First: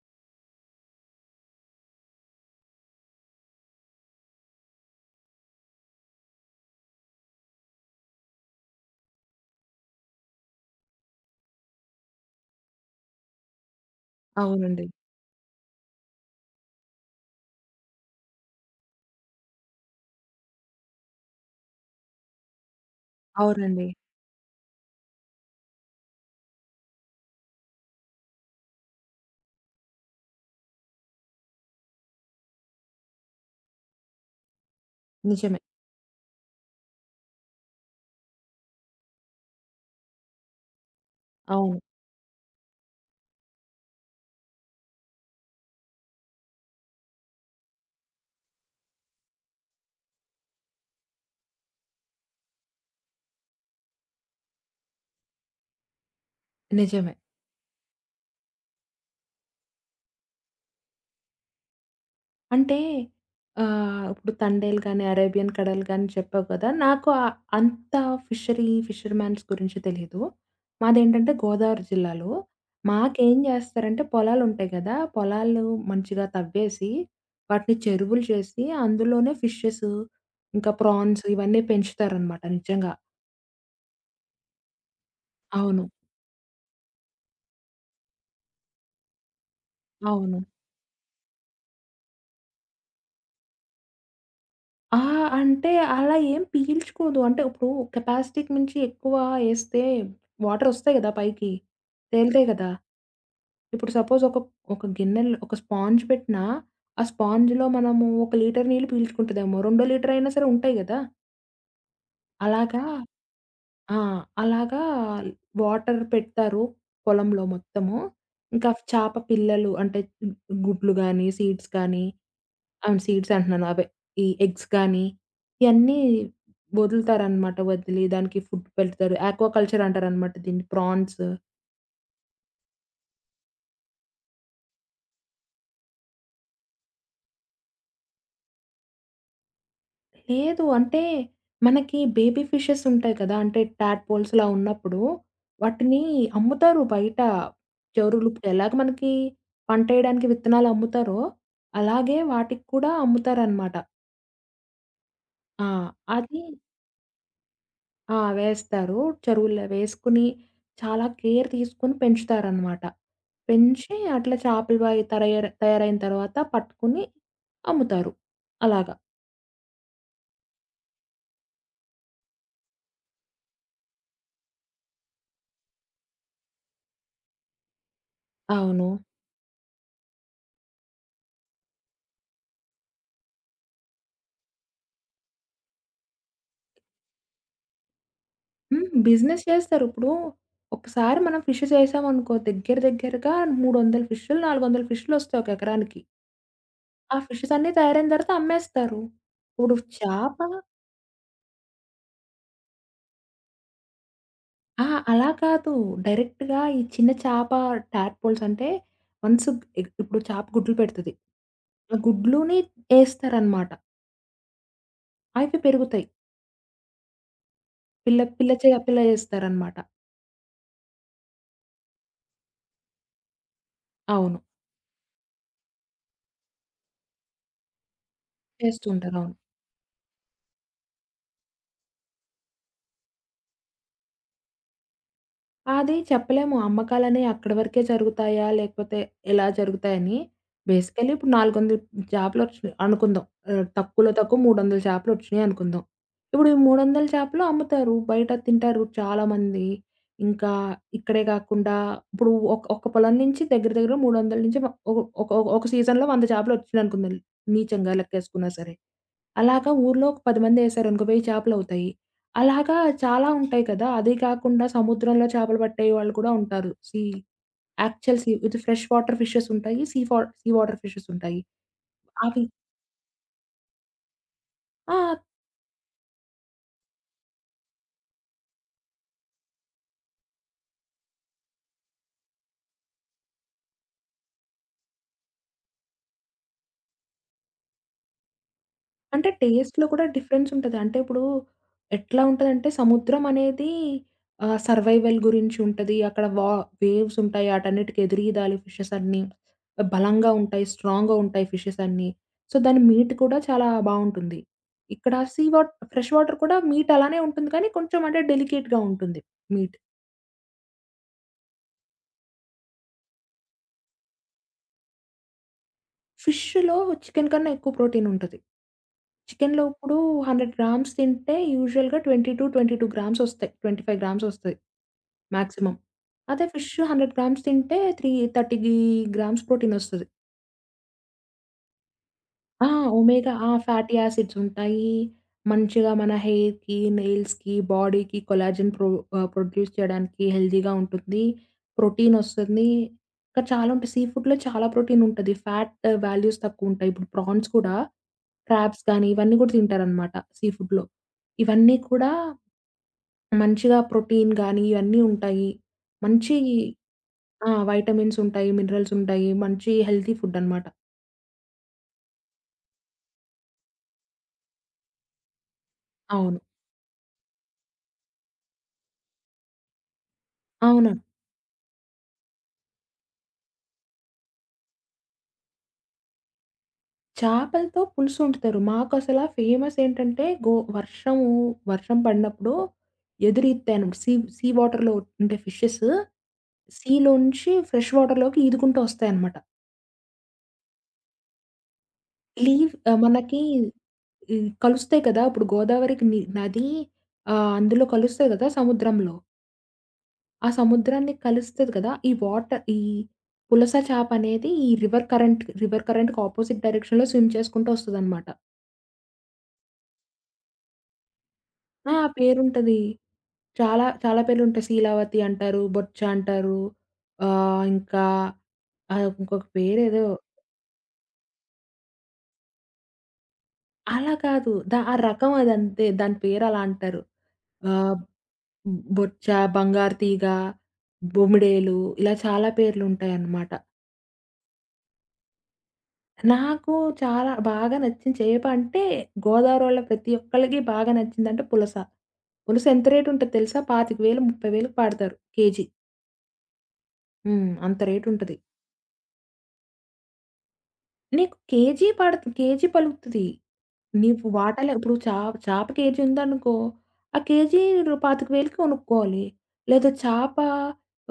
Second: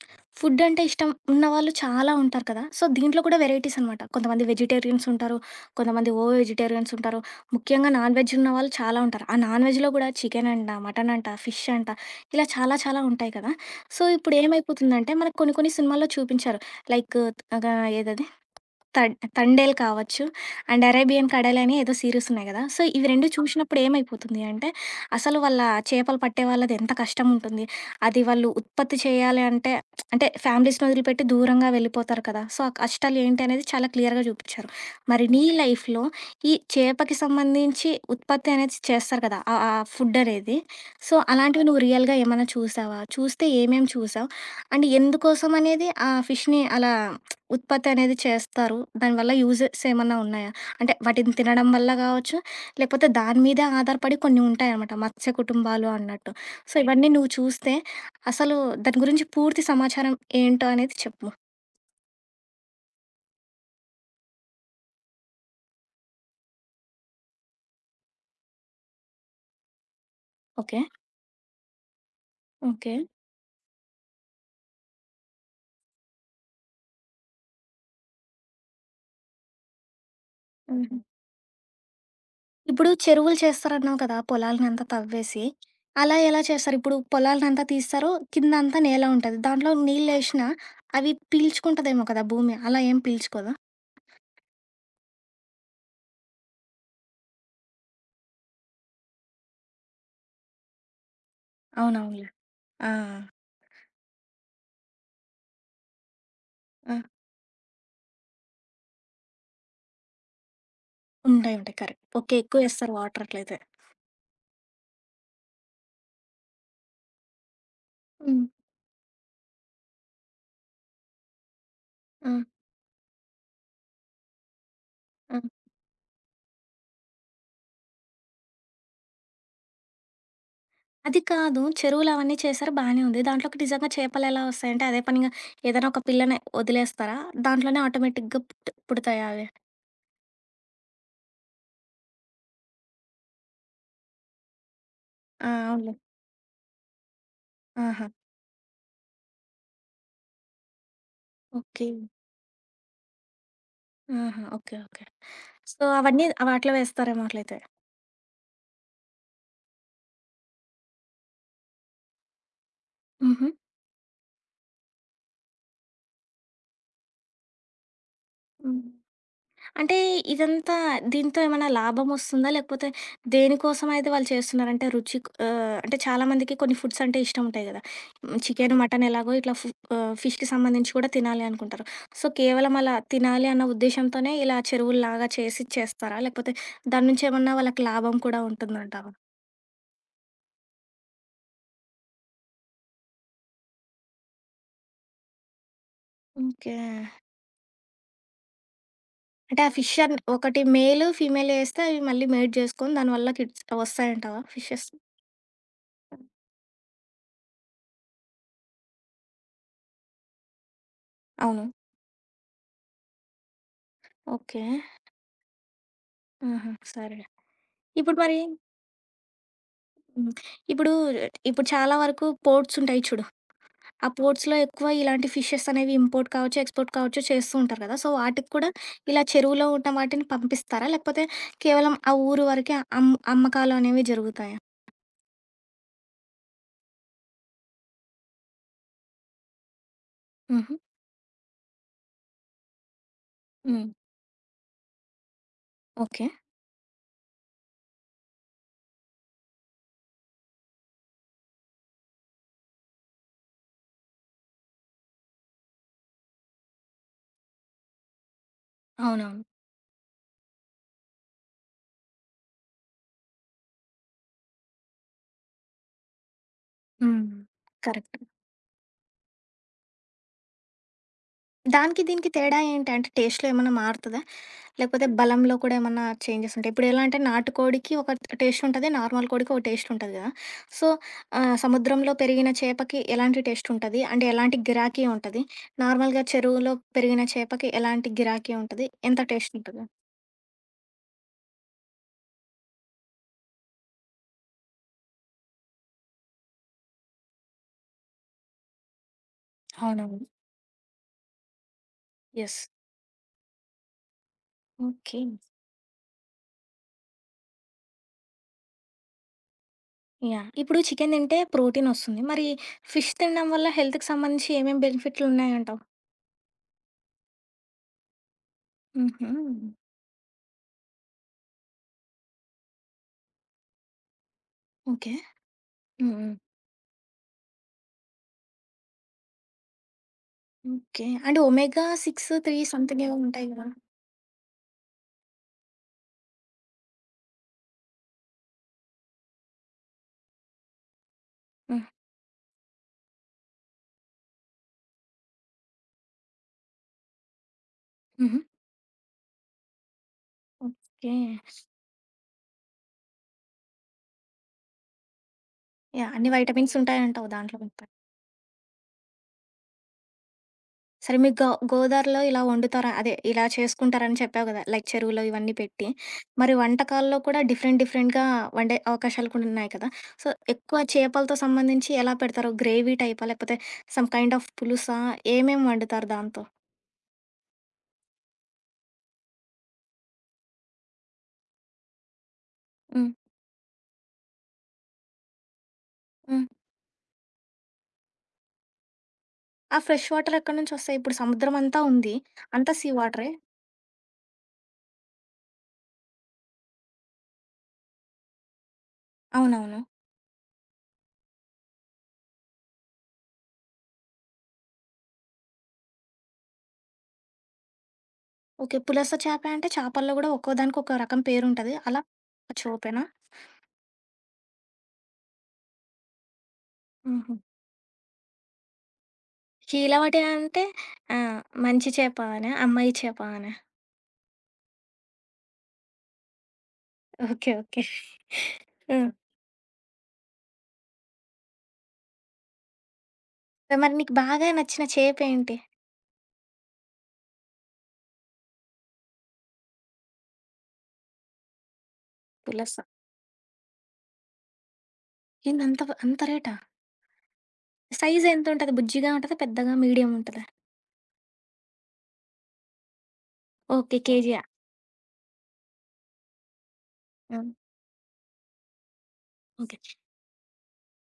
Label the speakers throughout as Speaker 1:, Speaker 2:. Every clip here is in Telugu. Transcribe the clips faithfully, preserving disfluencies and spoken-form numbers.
Speaker 1: ఫుడ్ అంటే ఇష్టం ఉన్నవాళ్ళు చాలా ఉంటారు కదా! సో, దీంట్లో కూడా వెరైటీస్ అనమాట. కొంతమంది వెజిటేరియన్స్ ఉంటారు. కొంతమంది ఓ వెజిటేరియన్స్ ఉంటారు. ముఖ్యంగా నాన్‌వెజ్ ఉన్న వాళ్ళు చాలా ఉంటారు. ఆ నాన్‌వెజ్‌లో గూడా చికెనంట, మటనంట, ఫిష్ అంట ఇలా చాలా చాలా ఉంటాయి కదా! సో, ఇప్పుడు
Speaker 2: అవునండి.
Speaker 1: ఏమైపోతుందంటే, మనకు కొన్ని కొన్ని సినిమాల్లో చూపించారు. లైక్ అగా ఏదది. తం తండేల్ కావచ్చు. అండ్ 'అరేబియన్ కడేల్' అని ఏదో సీరిస్ ఉన్నాయి కదా! సో, ఇవి రెండు చూసినప్పుడు
Speaker 2: అవునండి.
Speaker 1: ఏమైపోతుంది అంటే, అసలు వాళ్ళ చేపలు పట్టే వాళ్ళది ఎంత కష్టం ఉంటుంది. అది వాళ్ళు ఉత్పత్తి చేయాలి అంటే, అంటే ఫ్యామిలీస్‌ని వదిలిపెట్టి దూరంగా వెళ్ళిపోతారు కదా! సో, ఆ కష్టాలు ఏంటి అనేది చాలా క్లియర్‌గా చూపించారు. మరి నీ
Speaker 2: నిజమే.
Speaker 1: లైఫ్‌లో ఈ చేపకి సంబంధించి, ఉత్పత్తి అనేది చేస్తారు కదా! ఆహ్, ఆ! ఫుడ్ అనేది. సో, అలాంటివి
Speaker 2: అవును.
Speaker 1: నువ్వు రియల్‌గా ఏమన్నా చూసావా? చూస్తే ఏమేమి చూసావు? అండ్ ఎందుకోసం అనేది ఆ ఫిష్‌ని అలా ఉత్పత్తి అనేది చేస్తారు? దానివల్ల యూజెస్ ఏమన్నా ఉన్నాయా? అంటే వాటిని తినడం వల్ల గావచ్చు, లేకపోతే దాని మీదే ఆధారపడి కొన్ని ఉంటాయన్నమాట. మత్స్య కుటుంబాలు అన్నట్టు. సో, ఇవన్నీ
Speaker 2: నిజమే.
Speaker 1: నువ్వు చూస్తే, అసలు దాని గురించి పూర్తి సమాచారం ఏంటో అనేది చెప్పు.
Speaker 2: అంటే, ఆహ్ ఇప్పుడు 'తండేల్' గాని, 'అరేబియన్ కడల్' గాని, చెప్పావు కదా! నాకు ఆ అంత ఫిషరీ, ఫిషర్ మ్యాన్స్ గురించి తెలీదు.
Speaker 1: ఓకే.
Speaker 2: మాదేంటంటే గోదావరి జిల్లాలు.
Speaker 1: ఓకే.
Speaker 2: మాకేం చేస్తారంటే, పొలాలు ఉంటాయి గదా! పొలాలూ మంచిగా తవ్వేసి, వాటిని చెరువులు చేసి, అందులోనే ఫిషెసు, ఇంకా
Speaker 1: హుహు.
Speaker 2: ఫ్రాన్స్ ఇవన్నీ పెంచుతారనమాట!
Speaker 1: ఇప్పుడు
Speaker 2: నిజంగా.
Speaker 1: చెరువులు చేస్తారన్నావు కదా! పొలాల్నిఅంతా తవ్వేసి,
Speaker 2: అవును.
Speaker 1: అలా ఎలా చేస్తారు? ఇప్పుడు పొలాల్నంతా తీస్తారు కిందంతా నేలా ఉంటది, దాంట్లో
Speaker 2: అవును.
Speaker 1: నీళ్ళేషినా, అవి పీల్చుకుంటదేమో కదా భూమి, అలా ఏం పీల్చుకోదా?
Speaker 2: ఆ! అంటే, అలా ఏం పీల్చుకొదు. అంటే ఇప్పుడు కెపాసిటీకి మంచి ఎక్కువ ఏస్తే, వాటరోస్తాయి కదా! పైకి.
Speaker 1: అవునవునులే,
Speaker 2: తెల్తాయ్ కదా!
Speaker 1: ఆ!
Speaker 2: ఇప్పుడు సపోజ్ ఒక ఒక గిన్నెల్లో ఒక స్పాన్జ్ పెట్టినా,
Speaker 1: ఆ!
Speaker 2: ఆ స్పాన్జ్‌లో మనము ఒక లీటరు నీళ్లు పీల్చుకుంటదేమ్మో, రెండో లీటరు అయినా సరే ఉంటాయి కదా!
Speaker 1: ఉంటాయి, ఉంటాయి కరెక్ట్. ఓకే ఎక్కువ
Speaker 2: అలాగా!
Speaker 1: వేస్తారు, వాటర్ అట్లయితే.
Speaker 2: ఆ! అలాగా, వాటర్ పెడతారు, పొలంలో మొత్తము.
Speaker 1: హ్మ్.
Speaker 2: ఇంకా చాప పిల్లలు అంటే, గుడ్లు గానీ, సీడ్స్ కానీ,
Speaker 1: ఆ!
Speaker 2: అ సీడ్స్ అంటున్నాను అవే, ఈ ఎగ్స్ గాని,
Speaker 1: అ
Speaker 2: ఇయన్నీ వదులుతారనమాట. వదిలి దానికి ఫుడ్ పెడతారు. యాక్వా కల్చర్ అంటారనమాట దీన్ని. ఫ్రాన్స్
Speaker 1: అది కాదు, చెరువులు అవన్నీ చేశారు బానే ఉంది. దాంట్లోకి నిజంగా చేపలేలా వస్తాయంటే, అదే పనిగా ఏదైనా ఒక పిల్లని, వదిలేస్తారా? దాంట్లోనే ఆటోమేటిక్‌గా పుట్ పుడతాయా అవి?
Speaker 2: లేదు. అంటే, మనకి బేబీ ఫిషెసుంటాయి కదా! అంటే, టాప్‌పోల్స్‌లా ఉన్నప్పుడు,
Speaker 1: ఆ! అవునులే.
Speaker 2: వాటిని అమ్ముతారు బయట.
Speaker 1: ఆహా!
Speaker 2: జరులుప్పు ఎలాగ మనకి, పంటేయడానికి విత్తనాలు అమ్ముతారో,
Speaker 1: ఓకే.
Speaker 2: అలాగే వాటికి కూడా, అమ్ముతారనమాట.
Speaker 1: ఆహా! ఓకే. ఓకే.
Speaker 2: ఆ!
Speaker 1: సో, అవన్నీ
Speaker 2: అది
Speaker 1: వాటిలో వేస్తారేమో అట్లయితే.
Speaker 2: ఆ! వేస్తారు. చెరువులవేసుకొని, చాలా కేర్ తీసుకొని పెంచుతారనమాట.
Speaker 1: హుహు.
Speaker 2: పెంచి, అట్లా చేపల వాయ తరయర్ తయారైన తర్వాత పట్టుకొని, అమ్ముతారు.
Speaker 1: హ్మ్.
Speaker 2: అలాగా.
Speaker 1: అంటే, ఇదంతా, దీంతో ఏమన్నా లాభమోస్తుందా? లేకపోతే, దేనికోసమయితే వాళ్ళు చేస్తున్నారు? అంటే, రుచి ఆహ్, అంటే, చాలామందికి కొన్ని ఫుడ్సంటే ఇష్టం ఉంటాయి కదా! చికెన్,
Speaker 2: అవును.
Speaker 1: మటన్ ఎలాగో ఇట్లా ఫు ఆహ్, ఫిష్‌కి సంబంధించి కూడా తినాలి అనుకుంటారు. సో, కేవలం అలా తినాలి అన్న ఉద్దేశ్యంతోనే, ఇలా చెరువులులాగా చేసి చేస్తారా? లేకపోతే, దాని నుంచి ఏమన్నా వాళ్ళకి లాభం కూడా
Speaker 2: హ్మ్.
Speaker 1: ఉంటుందంటవా?
Speaker 2: బిజినెస్ చేస్తారు. ఇప్పుడు, ఒకసారి మనం ఫిషెస్ ఏసామనుకో, దగ్గర దగ్గరగా మూడు వందల ఫిష్‌లు, నాలుగు వందల ఫిష్‌లొస్తాయి, ఒక ఎకరానికి.
Speaker 1: ఓకే.
Speaker 2: ఆ ఫిషెసన్నీ తయరైన తర్వాత అమ్మేస్తారు.
Speaker 1: అంటే, ఆ
Speaker 2: ఇప్పుడు
Speaker 1: ఫిషంట్
Speaker 2: చాప
Speaker 1: ఒకటి మేలు, ఫీమేలు ఏస్తే, అవి మళ్ళీ మేడ్ చేసుకొని, దానివల్ల కిడ్ అవొస్తాయంటావా?
Speaker 2: ఆ!
Speaker 1: ఫిషెస్?
Speaker 2: అలా కాదు. డైరెక్ట్‌గా ఈ చిన్న చాపా ట్యాప్‌పోల్సంటే, వన్స్ ఇ ఇప్పుడు చేప గుడ్లు పెడతది.
Speaker 1: అవును.
Speaker 2: ఆ గుడ్లుని ఏస్తారనమాట.
Speaker 1: ఓకే.
Speaker 2: అయితే పెరుగుతాయి.
Speaker 1: హుహు! సరే. ఇప్పుడు
Speaker 2: పిల్ల
Speaker 1: మరి
Speaker 2: పిల్ల చేయ పిల్లలిస్తారనమాట.
Speaker 1: హ్మ్. ఇప్పుడు ఇప్పుడు చాలా వరకు పోర్ట్స్ ఉంటాయి చూడు. ఆ
Speaker 2: అవును.
Speaker 1: పోర్ట్స్‌లో ఎక్కువ ఇలాంటి ఫిషెస్ అనేవి ఇంపోర్ట్ కావచ్చు, ఎక్స్‌పోర్ట్ కావచ్చు, చేస్తూ ఉంటారు కదా! సో, వాటికి కూడా
Speaker 2: చేస్తూ
Speaker 1: ఇలా
Speaker 2: ఉంటారవును.
Speaker 1: చెరువులో ఉన్న వాటిని పంపిస్తారా? లేకపోతే కేవలం ఆ ఊరు వరకే అమ్ అమ్మకాలనేవి జరుగుతాయా?
Speaker 2: అది చెప్పలేము. అమ్మకాలనేయి అక్కడి వరకే జరుగుతాయా? లేకపోతే ఇలా జరుగుతాయని?
Speaker 1: హుహు.
Speaker 2: బేసికలీ ఇప్పుడు నాలుగు వందల చాపలొచ్చినాయి అనుకుందాం. ఆహ్,
Speaker 1: హ్మ్.
Speaker 2: తక్కువలో తక్కువ మూడువందల చేపలొచ్చినాయనుకుందాం.
Speaker 1: ఓకే.
Speaker 2: ఇప్పుడు ఈ మూడువందల చేపలు అమ్ముతారు. బయట తింటారు చాలామంది. ఇంకా ఇక్కడే కాకుండా ఇప్పుడు ఒక ఒక పొలం నుంచి దగ్గర దగ్గర మూడువందల నుంచి మ ఒక ఒక ఒక సీజన్‌లో వంద చాపలొచ్చినయనుకుందాం, నిజంగా లెక్కేసుకున్నా సరే.
Speaker 1: అవునవును.
Speaker 2: అలాగా ఊర్లో ఒక పది మందేశారనుకో వెయ్యి చేపలవుతాయి. అలాగా చాలా ఉంటాయి కదా! అది కాకుండా సముద్రంలో చేపలు పట్టే వాళ్ళు కూడా ఉంటారు. See,
Speaker 1: hmm.
Speaker 2: Actual
Speaker 1: correct.
Speaker 2: See ఇది ఫ్రెష్ వాటర్ ఫిషెస్ ఉంటాయి. సీ ఫా సీ వాటర్ ఫిషెస్ ఉంటాయి.
Speaker 1: దానికి దీనికి
Speaker 2: అది
Speaker 1: తేడా ఏంటంటే టేస్ట్‌లో ఏమన్నా మారుతదా? లేకపోతే
Speaker 2: ఆ!
Speaker 1: బలంలో కూడా ఏమన్నా చేంజెస్ ఉంటాయి. ఇప్పుడు ఎలా అంటే, నాటుకోడికి ఒక టేస్ట్ ఉంటది. నార్మల్ కోడికి ఒక టేస్ట్ ఉంటది కదా! సో, ఆహ్, సముద్రంలో పెరిగిన చేపకి ఎలాంటి టేస్ట్ ఉంటది? అంటే ఎలాంటి గిరాకీ ఉంటది. నార్మల్‌గా చెరువులో పెరిగిన చేపకి ఎలాంటి గిరాకీ ఉంటది? ఎంత
Speaker 2: అంటే
Speaker 1: టేస్ట్ ఉంటది?
Speaker 2: టేస్ట్‌లో కూడా డిఫరెన్స్ ఉంటది. అంటే ఇప్పుడు ఎట్లా ఉంటందంటే సముద్రం అనేది ఆహ్, సర్వైవల్ గురించి ఉంటది. అక్కడ వా వేవ్స్ ఉంటాయి. ఆటన్నిటికి ఎదురీదాలి ఫిషెస్ అన్నీ.
Speaker 1: అవునవును.
Speaker 2: బలంగా ఉంటాయి. స్ట్రాంగ్‌గా ఉంటాయి ఫిషెస్ అన్నీ. So,
Speaker 1: yes.
Speaker 2: దాని మీట్ కూడా చాలా బావుంటుంది. ఇక్కడ
Speaker 1: okay.
Speaker 2: See what fresh water కూడా మీట్ అలానే ఉంటుంది. కానీ కొంచెం అంటే డెలికేట్‌గా ఉంటుంది మీట్.
Speaker 1: యాహ్! ఇప్పుడు చికెన్ తింటే ప్రోటీనొస్తుంది. మరి ఫిష్ తినడం వల్ల హెల్త్‌కి సంబంధించి ఏమేమి బెనిఫిట్లున్నాయంటావు?
Speaker 2: ఫిష్షులో చికెన్ కన్నా ఎక్కువ ప్రోటీన్ ఉంటది. చికెన్‌లో
Speaker 1: హుహు.
Speaker 2: ఇప్పుడు హండ్రెడ్ గ్రామ్స్ తింటే యూజువల్‌గా ట్వెంటీ టు ట్వెంటీ టూ గ్రామ్సొస్తయి. ట్వెంటీ ఫైవ్ గ్రామ్సొస్తయి.
Speaker 1: ఓకే.
Speaker 2: మాక్సిమం.
Speaker 1: Hmm, hmm.
Speaker 2: అదే ఫిషు హండ్రెడ్ గ్రామ్స్ తింటే త్రీ థర్టీగీ గ్రామ్స్ ప్రోటీనొస్తది.
Speaker 1: ఓకే. అంటే, ఓమేగా సిక్స్ త్రీ
Speaker 2: ఆ!
Speaker 1: స‌మ్‌థింగేవో
Speaker 2: ఒమేగా,
Speaker 1: ఉంటాయి
Speaker 2: ఆ!
Speaker 1: గదా!
Speaker 2: ఫాటీ యాసిడ్స్ ఉంటాయి. మంచిగా మన హెయిర్‌కి, నెయిల్స్‌కి బాడీకి కొలాజన్ ప్రొ ఆహ్, ప్రొడ్యూస్ చేయడానికి హెల్తీగా ఉంటుంది.
Speaker 1: హ్మ్.
Speaker 2: ప్రోటీనొస్తుంది. ఇంక చాలా ఉంటాయి. సీ ఫుడ్‌లో చాలా ప్రోటీనుంటది. ఫ్యాట్ వాల్యూస్ తక్కువు ఉంటాయి. ఇప్పుడు ప్రాన్స్ కూడా,
Speaker 1: హుహు.
Speaker 2: క్రాబ్స్ గాని ఇవన్నీ కూడా తింటారనమాట సీ ఫుడ్‌లో.
Speaker 1: ఓకేే.
Speaker 2: ఇవన్నీ కూడా, మంచిగా ప్రోటీన్ గానీ, ఇయన్నీ ఉంటాయి.
Speaker 1: యాహ్! అన్ని
Speaker 2: మంచి,
Speaker 1: వైటమిన్సుంటాయి అంటావు
Speaker 2: ఆ!
Speaker 1: దాంట్లో ఉంటయి.
Speaker 2: వైటమిన్సుంటాయి, మిన్రల్సుంటాయి. మంచి హెల్తీ ఫుడ్డనమాట.
Speaker 1: సరే మీకు గ గోదారిలో ఇలా వండుతార అదే ఇలా చేసుకుంటారని చెప్పావు కదా లైక్ చెరువులో ఇవన్నీ పెట్టి.
Speaker 2: అవును.
Speaker 1: మరి వంటకాల్లో కూడా డిఫరెంట్ డిఫరెంట్‌గా వండే అవకాశాలు కూడా ఉన్నాయి కదా! సో, ఎక్కువ
Speaker 2: అవునం
Speaker 1: చేపలతో సంబంధించి ఎలా పెడతారు? గ్రేవీ టైపా? లేకపోతే సమ్ కైండ్ ఆఫ్ పులుసా? ఏమేం వండుతారు దాంతో?
Speaker 2: చేపలతో పులుసు వండుతారు. మాకు అసల ఫేమస్ ఏంటంటే, గో వర్షము వర్షం పడినప్పుడు
Speaker 1: హ్మ్.
Speaker 2: ఎదురీత్తాయి. సీ సీ వాటర్‌లో ఉంటే ఫిషెస్.
Speaker 1: హ్మ్.
Speaker 2: సీలోంచి ఫ్రెష్ వాటర్‌లోకి ఈదుకుంటూ వస్తాయనమాట.
Speaker 1: ఆ ఫ్రెష్ వాటర్ ఎక్కడి నుంచి వస్తాయి. ఇప్పుడు సముద్రం అంతా ఉంది.
Speaker 2: ఇలీవ్
Speaker 1: అంతా సీ
Speaker 2: ఆహ్,
Speaker 1: వాటరే?
Speaker 2: మనకి ఈ కలుస్తాయి కదా! ఇప్పుడు గోదావరికి ని నది ఆహ్, అందులో కలుస్తాయి కదా! సముద్రంలో.
Speaker 1: అవునవును.
Speaker 2: ఆ సముద్రాన్ని కలుస్తది కదా! ఈ వాటర్ ఈ పులస చాప అనేది ఈ రివర్ కరెంట్ రివర్ కరెంట్‌కి ఆపోజిట్ డైరెక్షన్‌లో స్విమ్ చేసుకుంటూ వస్తదనమాట.
Speaker 1: ఓకే. పులస చేప అంటే, చేపల్లో కూడా ఒక్కో దానికి ఒక్క రకం పేరు ఉంటది.
Speaker 2: ఆ!
Speaker 1: అలా
Speaker 2: పేరుంటది.
Speaker 1: చూపెనా?
Speaker 2: చాలా చాలా పేర్లు ఉంటాయి. సీలావతి అంటారు. బొచ్చ అంటారు.
Speaker 1: హుహు.
Speaker 2: ఆహ్, ఇంకా అది ఇంకొక పేరేదో.
Speaker 1: కీలవటి అంటే ఆహ్, మంచి చేపా అన, అమ్మాయి చేపా అన?
Speaker 2: అలా కాదు. దా ఆ రకం అదంతే. దాని పేరు అలా అంటారు.
Speaker 1: ఓకే. ఓకే.
Speaker 2: ఆబ్
Speaker 1: హ్మ్!
Speaker 2: బొచ్చ, బంగారు తీగ, బొమిడేలు ఇలా చాలా పేర్లు ఉంటాయన్నమాట.
Speaker 1: ఆ! మరి నీకు బాగా నచ్చిన చేపేంటి?
Speaker 2: నాకు చాలా బాగా నచ్చింది చేప అంటే, గోదావరోళ్ళ ప్రతి ఒక్కళకి బాగా నచ్చిందంటే పులస. పులుస
Speaker 1: పులస.
Speaker 2: ఎంత రేటు ఉంటది తెలుసా పాతిక వేలు ముపై వెలకి పడతారు
Speaker 1: ఏంది
Speaker 2: కేజీ.
Speaker 1: అంత ప అంత రేటా?
Speaker 2: హ్మ్. అంత
Speaker 1: సైజ్
Speaker 2: రేటుంటది.
Speaker 1: ఎంతుంటది బుజ్జిగా ఉంటదా? పెద్దగా మీడియం ఉంటదా?
Speaker 2: నీకు కేజీ పడదు కేజీ పలుగుతది.
Speaker 1: ఓకే.
Speaker 2: నీకు
Speaker 1: కేజీయా.
Speaker 2: వాటలే ఇప్పుడు చేప చేప కేజీందనుకో ఆ
Speaker 1: ఆ!
Speaker 2: కేజీ పాతిక వేలుకి కొనుక్కోవాలి.
Speaker 1: ఓకే.
Speaker 2: లేదు చాప,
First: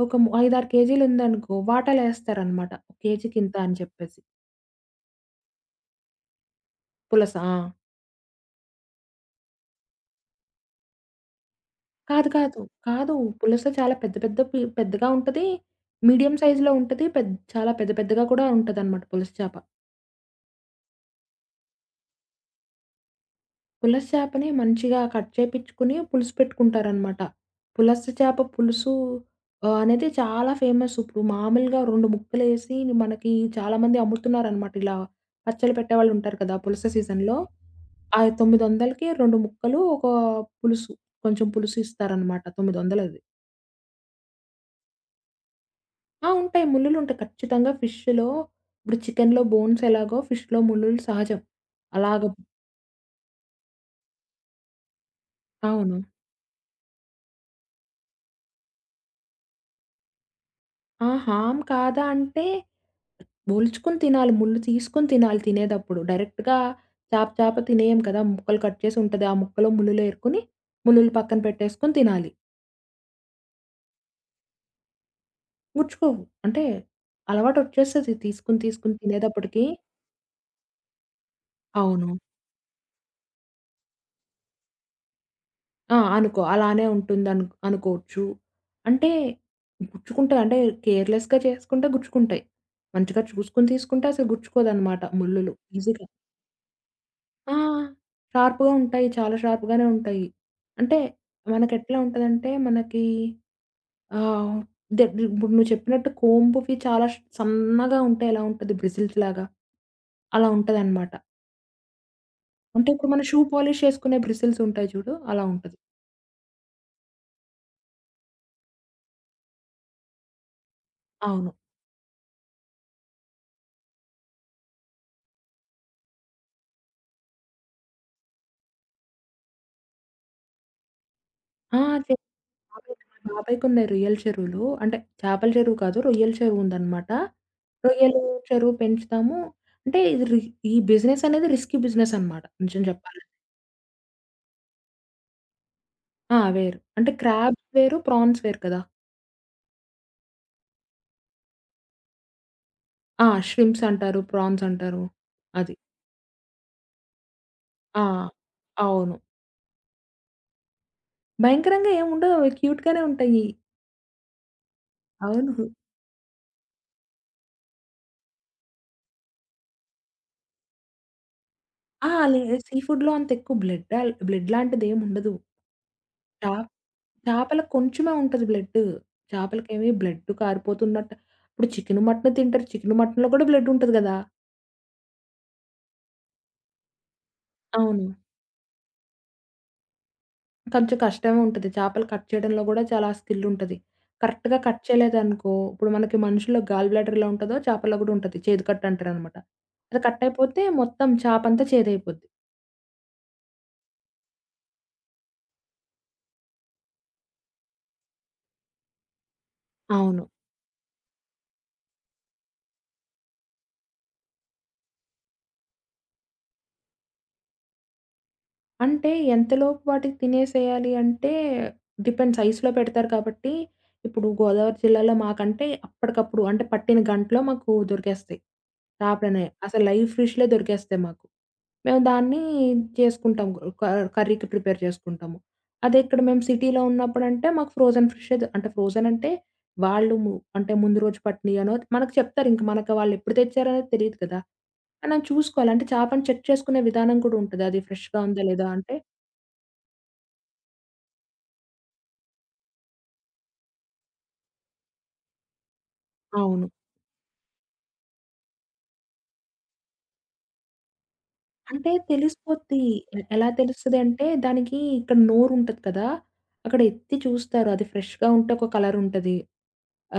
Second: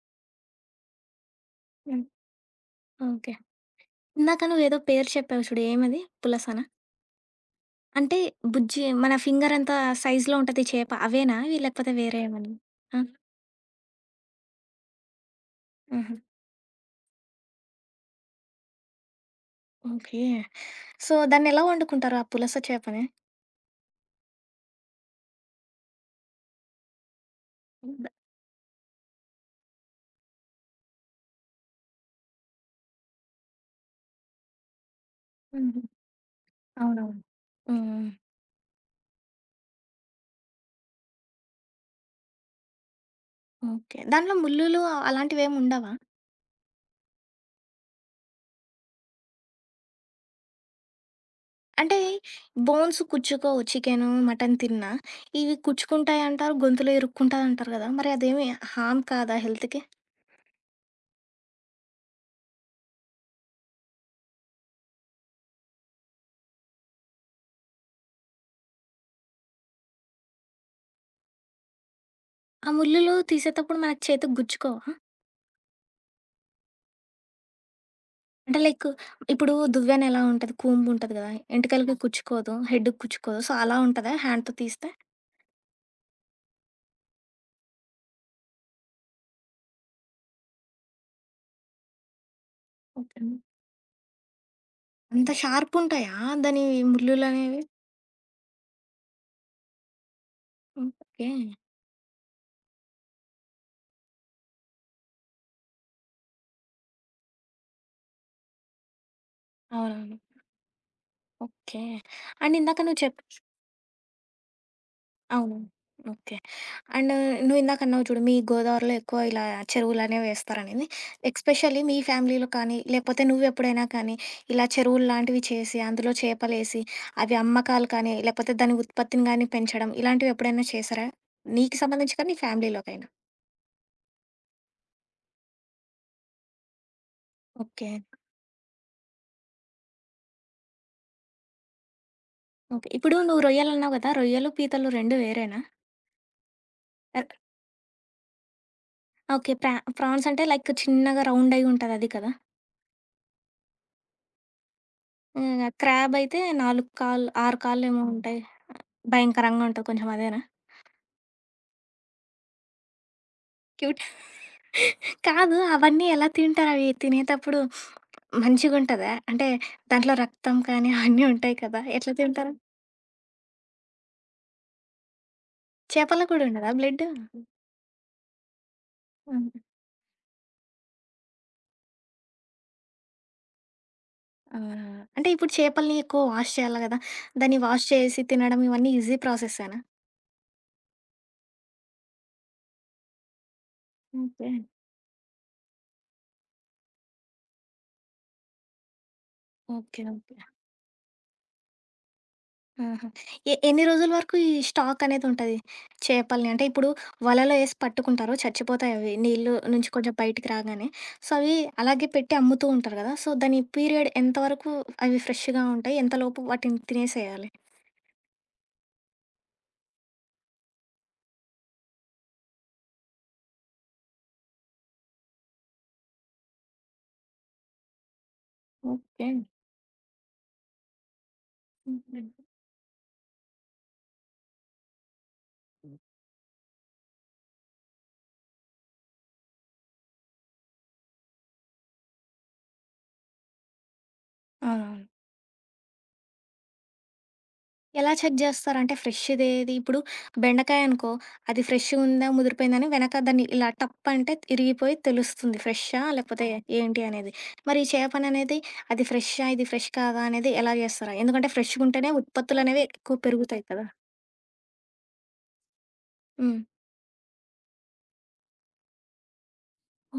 Speaker 2: ఒక ము ఐదారు కేజీలుందనుకో
Speaker 1: హ్మ్.
Speaker 2: వాటాలేస్తారనమాట. KG
Speaker 1: okay.
Speaker 2: కింత అని చెప్పేసి.
Speaker 1: ఇందాక నువ్వేదో పేరు చెప్పావు చూడు ఏమది పులసనా?
Speaker 2: పులస. ఆ!
Speaker 1: అంటే బుజ్జి మన ఫింగర్ అంత సైజ్‌లో ఉంటది చేప అవేనా? లేకపోతే వేరే
Speaker 2: కాదు
Speaker 1: ఏమన్నా?
Speaker 2: కాదు.
Speaker 1: ఆ!
Speaker 2: కాదు. పులస చాలా పెద్ద పెద్ద పి పెద్దగా ఉంటది.
Speaker 1: ఆహా!
Speaker 2: మీడియం సైజ్‌లో ఉంటది. పెద్ చాలా పెద్ద పెద్దగా కూడా ఉంటదనమాట పులస చేప.
Speaker 1: ఓకే. సో దాన్నెలా వొండుకుంటారు? ఆ పులస చేపని?
Speaker 2: పులస చేపని మంచిగా కట్ చేపిచ్చుకుని పులుసు పెట్టుకుంటారనమాట. పులస
Speaker 1: ఇంగ.
Speaker 2: చేప పులుసు. ఆహ్, అనేది చాలా ఫేమస్. ఇప్పుడు మామూలుగా రెండు ముక్కలేసి మనకి చాలామంది అమ్ముతున్నారనమాట ఇలా. పచ్చళ్ళు
Speaker 1: హుహు.
Speaker 2: పెట్టేవాళ్ళుంటారు కదా! పులుస
Speaker 1: అవునవును.
Speaker 2: సీజన్‌లో.
Speaker 1: హ్మ్.
Speaker 2: ఆ తొమ్మిదొందలకి రెండు ముక్కలు ఒక పులుసు కొంచెం పులుసు ఇస్తారనమాట. తొమ్మిదొందలది.
Speaker 1: ఓకే. దాంట్లో ముల్లులు అలాంటివేముండవా?
Speaker 2: ఆ! ఉంటాయి. ముల్లులుంటాయి. ఖచ్చితంగా ఫిష్‌లో, ఇప్పుడు చికెన్‌లో బోన్స్ ఎలాగో ఫిష్‌లో ముల్లులు సహజం.
Speaker 1: అంటే
Speaker 2: అలాగ
Speaker 1: బోన్స్ కుచ్చుకోవు చికెను, మటన్ తిన్నా. ఇవి
Speaker 2: అవును.
Speaker 1: కుచ్చుకుంటాయింటారు గొంతులో ఇరుక్కుంటాదంటారు గదా! మరి అదేమి హార్మ్ కాదా హెల్త్‌కి?
Speaker 2: ఆ! హార్మ్ కాదా! అంటే ఒలుచుకొని తినాలి. ముల్లు తీసుకొని తినాలి తినేటప్పుడు. డైరెక్ట్‌గా చేప చేప తినేయము కదా! ముక్కలు కట్ చేసుంటది. ఆ ముక్కలో ముల్లులేరుకొని ముల్లులు పక్కన పెట్టేసుకొని తినాలి.
Speaker 1: ఆ ముల్లులు తీసేటప్పుడు మనకు చేతికి గుచ్చుకోవా?
Speaker 2: గుచ్చుకోవు, అంటే అలవాటొచ్చేస్తది తీసుకొని
Speaker 1: అంటే లైక్
Speaker 2: తీసుకొని
Speaker 1: ఇప్పుడు
Speaker 2: తినేదప్పటికి.
Speaker 1: దువ్యానెలా ఉంటది, కూంబుంటది కదా, ఎంటికలకి
Speaker 2: అవును.
Speaker 1: కుచ్చుకోదు. హెడ్డుకి కుచ్చుకోదు. సో, అలా ఉంటదా హ్యాండ్‌తో తీస్తే?
Speaker 2: ఆ! అనుకో, అలానే ఉంటుందను అనుకోచ్చు. అంటే గుచ్చుకుంటాయ అంటే కేర్లెస్‌గా చేసుకుంటే గుచ్చుకుంటాయి. మంచిగా
Speaker 1: ఓకే.
Speaker 2: చూసుకొని తీసుకుంటే అసలు గుచ్చుకోదన్నమాట,
Speaker 1: అంత
Speaker 2: ముల్లులు నిజంగా.
Speaker 1: షార్పుంటాయా దాని
Speaker 2: ఆ!
Speaker 1: ముల్లులనేవి?
Speaker 2: షార్ప్‌గా ఉంటాయి. చాలా షార్ప్‌గానే ఉంటాయి. అంటే
Speaker 1: ఓకే.
Speaker 2: మనకెట్లా ఉంటందంటే మనకి ఆహ్, దే ఇప్పుడు నువ్వు చెప్పినట్టు కోంబ్‌కి చాలా సన్నగా ఉంటే ఎలా ఉంటది బ్రిజిల్స్‌లాగా
Speaker 1: అవునవును.
Speaker 2: అలా ఉంటదనమాట.
Speaker 1: ఓకే. అండ్ ఇందాక
Speaker 2: అంటే
Speaker 1: నువ్వు
Speaker 2: ఇప్పుడు
Speaker 1: చెప్
Speaker 2: మనం షూ పాలిష్ ఏసుకునే బ్రిసిల్స్ ఉంటాయి చూడు, అలా
Speaker 1: అవును.
Speaker 2: ఉంటది.
Speaker 1: ఓకే. అండ్ నువ్విందాకన్నావు చూడు మీ గోదావరిలో ఎక్కువ ఇలా చెరువులనేవి ఏస్తారనేది.
Speaker 2: అవును.
Speaker 1: ఎక్స్పెషల్లీ మీ ఫ్యామిలీలో కానీ, లేకపోతే నువ్వెప్పుడైనా కానీ ఇలా చెరువుల్లాంటివి చేసి అందులో చేపలేసి అవి అమ్మకాలు కానీ, లేకపోతే దాని ఉత్పత్తిని గాని పెంచడం ఇలాంటివెప్పుడైనా చేశారా? నీకు
Speaker 2: ఆ! [unintelligible]
Speaker 1: సంబంధించి నీ ఫ్యామిలీలోకైనా?
Speaker 2: మా బాబాయికున్నాయి రొయ్యల చెరువులు. అంటే చేపల చెరువు కాదు. రొయ్యల చెరువు ఉందనమాట.
Speaker 1: ఓకే.
Speaker 2: రొయ్యలు చెరువు పెంచుతాము. అంటే ఇది రి ఈ బిజినెస్ అన్నది రిస్కీ బిజినెస్ అనమాట, నిజం
Speaker 1: ఓకే. ఇప్పుడు
Speaker 2: చెప్పాలంటే.
Speaker 1: నువ్వు రొయ్యలన్నావు కదా! రొయ్యలు, పీతలు రెండు వేరేనా?
Speaker 2: ఆ! వేరు. అంటే,
Speaker 1: ఆహ్
Speaker 2: క్రాబ్స్ వేరు ప్రాన్స్ వేరు కదా!
Speaker 1: ఓకే. ప్రా ఫాన్స్ అంటే, లైక్ చిన్నగా రౌండ్ అయ్యి ఉంటది అది కదా!
Speaker 2: ఆ! ష్రింప్స్ అంటారు. ప్రాన్స్ అంటారు.
Speaker 1: ఇంగా
Speaker 2: అది.
Speaker 1: క్రాబ్ అయితే నాలుగు కాళ్ళ ఆరు కాళ్ళు ఏమో
Speaker 2: ఆ!
Speaker 1: ఉంటాయి,
Speaker 2: అవును.
Speaker 1: భయంకరంగా ఉంటాది కొంచెం అదేనా?
Speaker 2: భయంకరంగా ఏమి ఉండవవి క్యూట్‌గానే ఉంటాయి.
Speaker 1: క్యూట్ కాదు
Speaker 2: అవును.
Speaker 1: అవన్నీ ఎలా తింటారు అవి తినేటప్పుడు. మంచిగుంటదా? అంటే దాంట్లో రక్తం కానీ, అవన్నీ ఉంటాయి కదా!
Speaker 2: ఆ!
Speaker 1: ఎట్లా
Speaker 2: లే,
Speaker 1: తింటారుా?
Speaker 2: సీ ఫుడ్‌లో అంతెక్కువ బ్లడ్ ఆల్ బ్లడ్‌లాంటిదేం ఉండదు.
Speaker 1: చేపల్లో
Speaker 2: చ
Speaker 1: కూడా ఉండదా బ్లడ్డు?
Speaker 2: చేపలకి కొంచెమే ఉంటది బ్లడ్డు.
Speaker 1: హుహు.
Speaker 2: చేపలకేమి బ్లడ్ కారిపోతున్నటు ఇప్పుడు చికెను, మటను తింటారు. చికెను మటను‌లో కూడా బ్లెడ్ ఉంటది కదా!
Speaker 1: ఆహా! అంటే, ఇప్పుడు చేపల్ని ఎక్కువ వాష్ చేయాలా కదా! దాన్ని వాష్
Speaker 2: అవును.
Speaker 1: చేసి, తినడం ఇవన్నీ ఈజీ ప్రాసెసేనా?
Speaker 2: కొంచెం కష్టమే ఉంటది. చేపలు కట్ చేయడంలో కూడా, చాలా స్కిలుంటది. కరెక్ట్‌గా
Speaker 1: ఓకే.
Speaker 2: కట్ చేయలేదనుకో, ఇప్పుడు మనకి మనుషుల్లో గాల్ బ్లాడర్ ఎలా ఉంటదో, చేపలో కూడా ఉంటది. చేదు కట్ అంటారనమాట. అది
Speaker 1: ఓకే.
Speaker 2: Cut
Speaker 1: okay.
Speaker 2: అయిపోతే మొత్తం చేప అంతా చేదైపోద్ది.
Speaker 1: ఆహా! ఎ ఎన్ని రోజుల వరకు ఈ స్టాక్ అనేది ఉంటది. చేపల్ని, అంటే, ఇప్పుడు వలలో ఏసి పట్టుకుంటారో, చచ్చిపోతాయి అవి నీళ్ళ నుంచి కొంచెం
Speaker 2: అవును.
Speaker 1: బయటికి రాగానే. సో, అవి అలాగే పెట్టి అమ్ముతూ ఉంటారు గదా! సో, దాని పీరియడ్ ఎంత వరకు అవి ఫ్రెష్‌గా ఉంటాయి, ఎంతలోపు వాటిని తినేసేయాలి?
Speaker 2: అంటే, ఎంతలోపు వాటికి తినేసేయాలి అంటే, డిపెండ్స్ ఐస్‌లో పెడతారు కాబట్టి. ఇప్పుడు గోదావరి జిల్లాలో మాకంటే, అప్పటికప్పుడు అంటే పట్టిన గంటలో మాకు దొరికేస్తయి.
Speaker 1: ఓకే.
Speaker 2: చాపనే, అసలు లైవ్ ఫిష్‌లే దొరికేస్తాయి మాకు. మేము
Speaker 1: హుహు.
Speaker 2: దాన్ని చేసుకుంటాం క కర్రీకి ప్రిపేర్ చేసుకుంటాము. అదే ఇక్కడ మేము సిటీలో ఉన్నప్పుడంటే మాకు ఫ్రోజన్ ఫిషే దొ ఫ్రోజన్ అంటే వాళ్ళు అంటే, ముందు రోజు పట్టినయో అనో మనకు చెప్తారు, ఇంక మనకు వాళ్ళు ఎప్పుడు తెచ్చారనేది తెలీదు కదా!
Speaker 1: అవునవును.
Speaker 2: మనం చూసుకోవాలి. అంటే చేపని చెక్ చేసుకునే విధానం కూడా ఉంటది అది
Speaker 1: ఎలా
Speaker 2: ఫ్రెష్‌గా
Speaker 1: చెక్
Speaker 2: ఉందా లేదా
Speaker 1: చేస్తారంటే
Speaker 2: అంటే?
Speaker 1: ఫ్రెష్ దేది? ఇప్పుడు బెండకాయ అనుకో అది ఫ్రెష్ ఉందా ముదిరిపోయిందా అని వెనక దాన్ని ఇలా టప్ అంటే ఇరిగిపోయి తెలుస్తుంది ఫ్రేష్హా? లేకపోతే
Speaker 2: అవును.
Speaker 1: ఏంటి అనేది. మరి చేపని అనేది అది ఫ్రేష్హా ఇది ఫ్రెష్ కాదా? అనేది ఎలా జేస్తారు? ఎందుకంటే
Speaker 2: అంటే
Speaker 1: ఫ్రెష్‌గుంటేనే
Speaker 2: తెలిసిపోద్ది.
Speaker 1: ఉత్పత్తులనేవి ఎక్కువ
Speaker 2: ఎలా
Speaker 1: పెరుగుతాయి కదా!
Speaker 2: తెలుస్తది అంటే, దానికి ఇక్కడ నోరు ఉంటది కదా!
Speaker 1: హ్మ్.
Speaker 2: అక్కడ ఎత్తి చూస్తారు. అది ఫ్రెష్‌గా ఉంటే ఒక కలర్ ఉంటది.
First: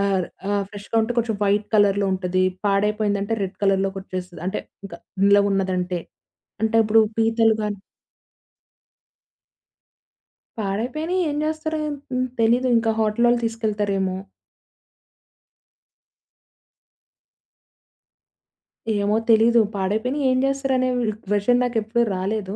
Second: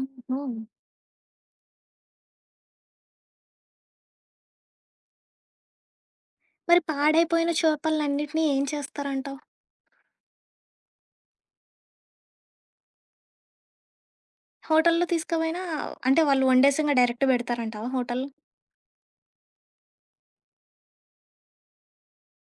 Speaker 2: ఆ ఆ! ఫ్రెష్‌గా ఉంటే కొంచెం వైట్ కలర్‌లో ఉంటది. పాడైపోయిందంటే రెడ్ కలర్‌లోకి వచ్చేస్తది. అంటే ఇంక నిలవ ఉన్నదంటే. అంటే
Speaker 1: మరి
Speaker 2: ఇప్పుడు
Speaker 1: పాడైపోయిన
Speaker 2: పీతలు గాని
Speaker 1: చోపలనన్నిటిని ఏం చేస్తారంటావు?
Speaker 2: పాడైపోయినయి ఏం జేస్తారు? హ్మ్. తెలీదు ఇంకా హోటల్లోళ్ళు తీసుకెళ్తారేమో?
Speaker 1: హోటలులో తీసుకపోయినా అంటే వాళ్ళు వండేసింగా డైరెక్ట్ బెడతారంటావా హోటల్?
Speaker 2: ఏమో తెలీదు. పాడైపోయినయి ఏం జేస్తారనే క్వెషన్ నాకెప్పుడూ రాలేదు.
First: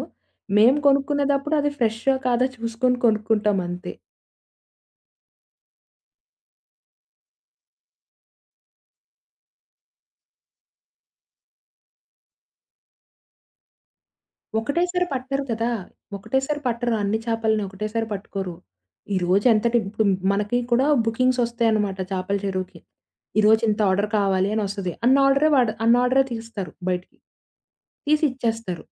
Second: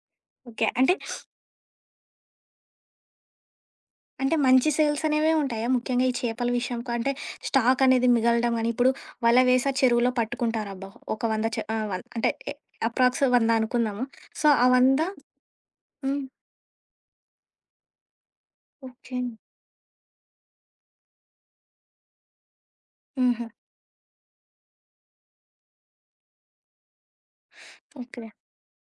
Speaker 1: ఓకే.
Speaker 2: మేం
Speaker 1: అంటే
Speaker 2: కొనుక్కునేదప్పుడు అది ఫ్రెషో కాదో చూసుకొని కొనుక్కుంటామంతే.
Speaker 1: అంటే మంచి సేల్స్ అనేవే ఉంటాయా? ముఖ్యంగా ఈ చేపల విషయంకు, అంటే స్టాకనేది మిగలడం గాని, ఇప్పుడు వల వేసా చెరువులో పట్టుకుంటారబ్బా! ఒక వంద చ ఆహ్, వన్ అంటే ఎ అప్రాక్సు వంద అనుకుందాము. సో, ఆ వంద
Speaker 2: ఒకటేసారి పట్టరు కదా!
Speaker 1: హ్మ్.
Speaker 2: ఒకటేసారి పట్టరు. అన్ని చాపల‌నోకటేసారి పట్టుకోరు.
Speaker 1: ఓకే.
Speaker 2: ఈరోజేంతటి ఇప్పుడు మనకి కూడా బుకింగ్స్‌సోస్తాయన్నమాట చేపల చెరువుకి.
Speaker 1: హుహు.
Speaker 2: ఈరోజింత ఆర్డర్ కావాలి అనోస్తది. అన్నీ ఆర్డరే వాడ్ అన్నీ ఆర్డరే తీస్తారు బయటికి.
Speaker 1: ఓకే.
Speaker 2: తీసిచ్చేస్తారు.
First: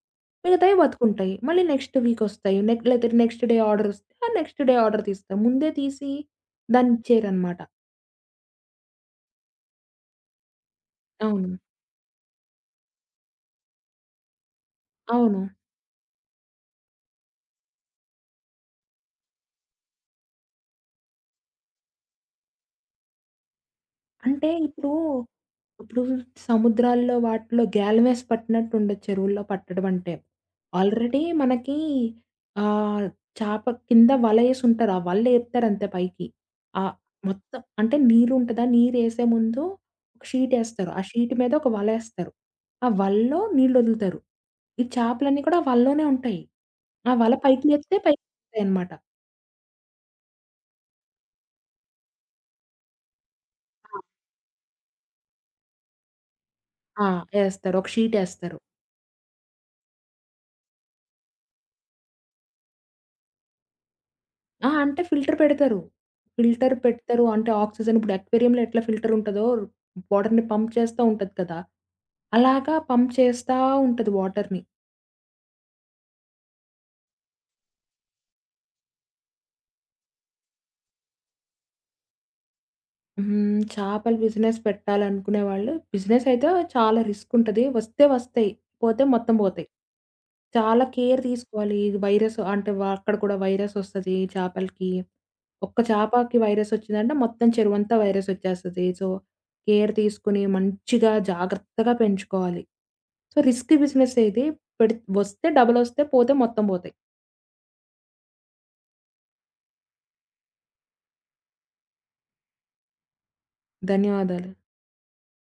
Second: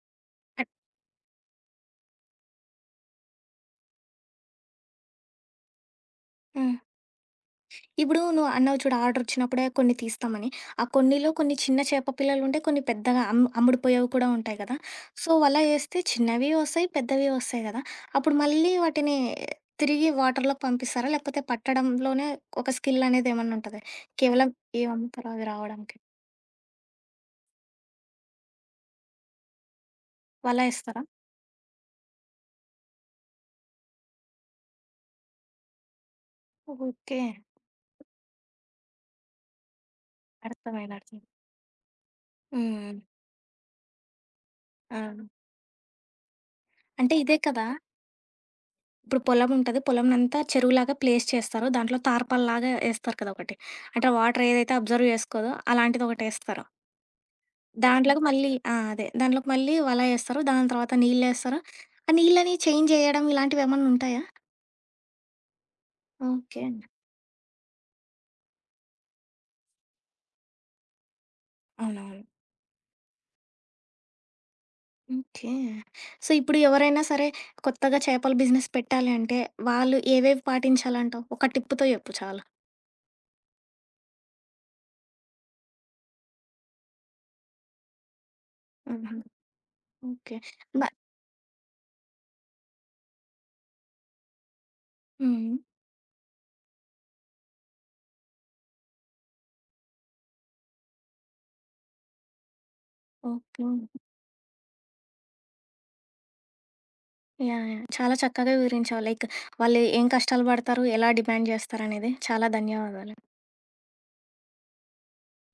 Speaker 1: అహ్
Speaker 2: మిగతాయి బతుకుంటాయి. మళ్ళీ నెక్స్ట్ వీకోస్తాయి. నెక్ లెతే నెక్స్ట్ డే ఆర్డరోస్తే, ఆ నెక్స్ట్ డే ఆర్డర్ తీస్తాం. ముందే తీసి
Speaker 1: హ్మ్.
Speaker 2: దానిచ్చేయరనమాట.
Speaker 1: ఇప్పుడు నువ్వన్నావు చూడు ఆర్డరోచ్చినప్పుడే కొన్ని తీస్తామని. ఆ కొన్నిలో
Speaker 2: అవును.
Speaker 1: కొన్ని చిన్న చేప పిల్లలుంటాయి, కొన్ని పెద్దగా అం అమ్ముడిపోయేవి కూడా ఉంటాయి కదా! సో
Speaker 2: అవును.
Speaker 1: వల ఏస్తే చిన్నవి ఒస్తాయి, పెద్దవి ఒస్తాయి గదా! అప్పుడు మళ్ళీ వాటిని తిరిగి వాటర్‌లోకి పంపిస్తారా? లేకపోతే పట్టడంలోనే, ఒక స్కిలనేది ఏమన్నా ఉంటదా? కేవలం
Speaker 2: అంటే ఇప్పుడు,
Speaker 1: ఏవమ్ముతరో అది రావడానికి.
Speaker 2: ఇప్పుడు సముద్రాల్లో, వాటిలో గ్యాలమేసి పట్టినట్టు ఉండొదు చెరువుల్లో పట్టడమంటే.
Speaker 1: వల ఏస్తారా?
Speaker 2: ఆల్రెడీ మనకి ఆహ్, చాప కింద వలఏసుంటారు. ఆ వల్లేపుతారంతే పైకి. ఆహ్,
Speaker 1: ఓకే.
Speaker 2: మొత్తం అంటే నీరుంటదా? నీరేసే ముందు షీటేస్తారు.
Speaker 1: అర్ధమైంది.
Speaker 2: ఆ
Speaker 1: అర్థం
Speaker 2: షీట్ మీదోక వలేస్తారు. ఆ
Speaker 1: హ్మ్.
Speaker 2: వల‌లో నీళ్ళొదులుతారు. ఈ
Speaker 1: ఆ!
Speaker 2: చేపలన్నీ కూడా వలలోనే ఉంటాయి. ఆ
Speaker 1: అంటే
Speaker 2: వల
Speaker 1: ఇదే
Speaker 2: పైకి
Speaker 1: కదా!
Speaker 2: లేపితే, పైకొస్తాయి అనమాట.
Speaker 1: ఇప్పుడు పొలముంటది. పొలమునంతా చెరువులాగా ప్లేస్ చేస్తారు. దాంట్లో తార్పాలాగా ఏస్తారు కదొకటి.
Speaker 2: ఆ!
Speaker 1: అంటే వాటరేదైతే అబ్జర్వ్ జేసుకోదో అలాంటిదోకటేస్తారు.
Speaker 2: ఆ! ఏస్తారు. ఒక
Speaker 1: దాంట్లోకి మళ్ళీ
Speaker 2: షీటేస్తారు.
Speaker 1: ఆ! అదే. దాంట్లోకి మళ్ళీ వల ఏస్తారు. దాని తర్వాత నీళ్లేస్తారు. ఆ నీళ్ళని చేంజ్ జేయడం ఇలాంటివేమన్నా ఉంటాయా?
Speaker 2: ఆహా! అంటే ఫిల్టర్ పెడతారు.
Speaker 1: ఓకే.
Speaker 2: ఫిల్టర్ పెడతారు, అంటే ఆక్సిజన్ ఇప్పుడు అక్వేరియంలో ఎట్లా ఫిల్టరుంటదో బోర్డర్‌ని పంప్ చేస్తా ఉంటది కదా!
Speaker 1: అవునవును.
Speaker 2: అలాగా పంప్ చేస్తా ఉంటది వాటర్‌ని.
Speaker 1: ఓకే. సో ఇప్పుడు ఎవరైనా సరే, కొత్తగా చేపల బిజినెస్ పెట్టాలంటే, వాళ్ళు ఏవేవి పాటించాలంటావు? ఒక టిప్పు‌తో జెప్పు చాలు.
Speaker 2: హుహు. చాపల బిజినెస్ పెట్టాలనుకునేవాళ్ళు, బిజినెసయితే చాలా రిస్క్ ఉంటది. వస్తే వస్తాయి, పోతే
Speaker 1: హుహు.
Speaker 2: మొత్తం పోతాయి.
Speaker 1: ఓకే. బ
Speaker 2: చాలా కేర్ తీసుకోవాలి. ఇది వైరసు అంటే వ అక్కడ కూడా వైరసోస్తది చాపలకి.
Speaker 1: హ్మ్. హ్మ్.
Speaker 2: ఒక్క చాపాకి వైరసోచ్చిందంటే, మొత్తం చెరువంతా వైరసోచ్చేస్తది. సో, కేర్ తీసుకొని, మంచిగా జాగ్రత్తగా పెంచుకోవాలి. So
Speaker 1: okay.
Speaker 2: రిస్కీ బిజినెసే ఇది పెడిత్ వస్తే డబలోస్తాయి, పోతే మొత్తం బోతాయి.
Speaker 1: యాహ్! యాహ్! చాలా చక్కగా వివరించావు. లైక్ వాళ్ళు ఏం కష్టాలు బడతారు? ఎలా డిమాండ్ జేస్తారనేది. చాలా ధన్యవాదాలు.
Speaker 2: ధన్యవాదాలు.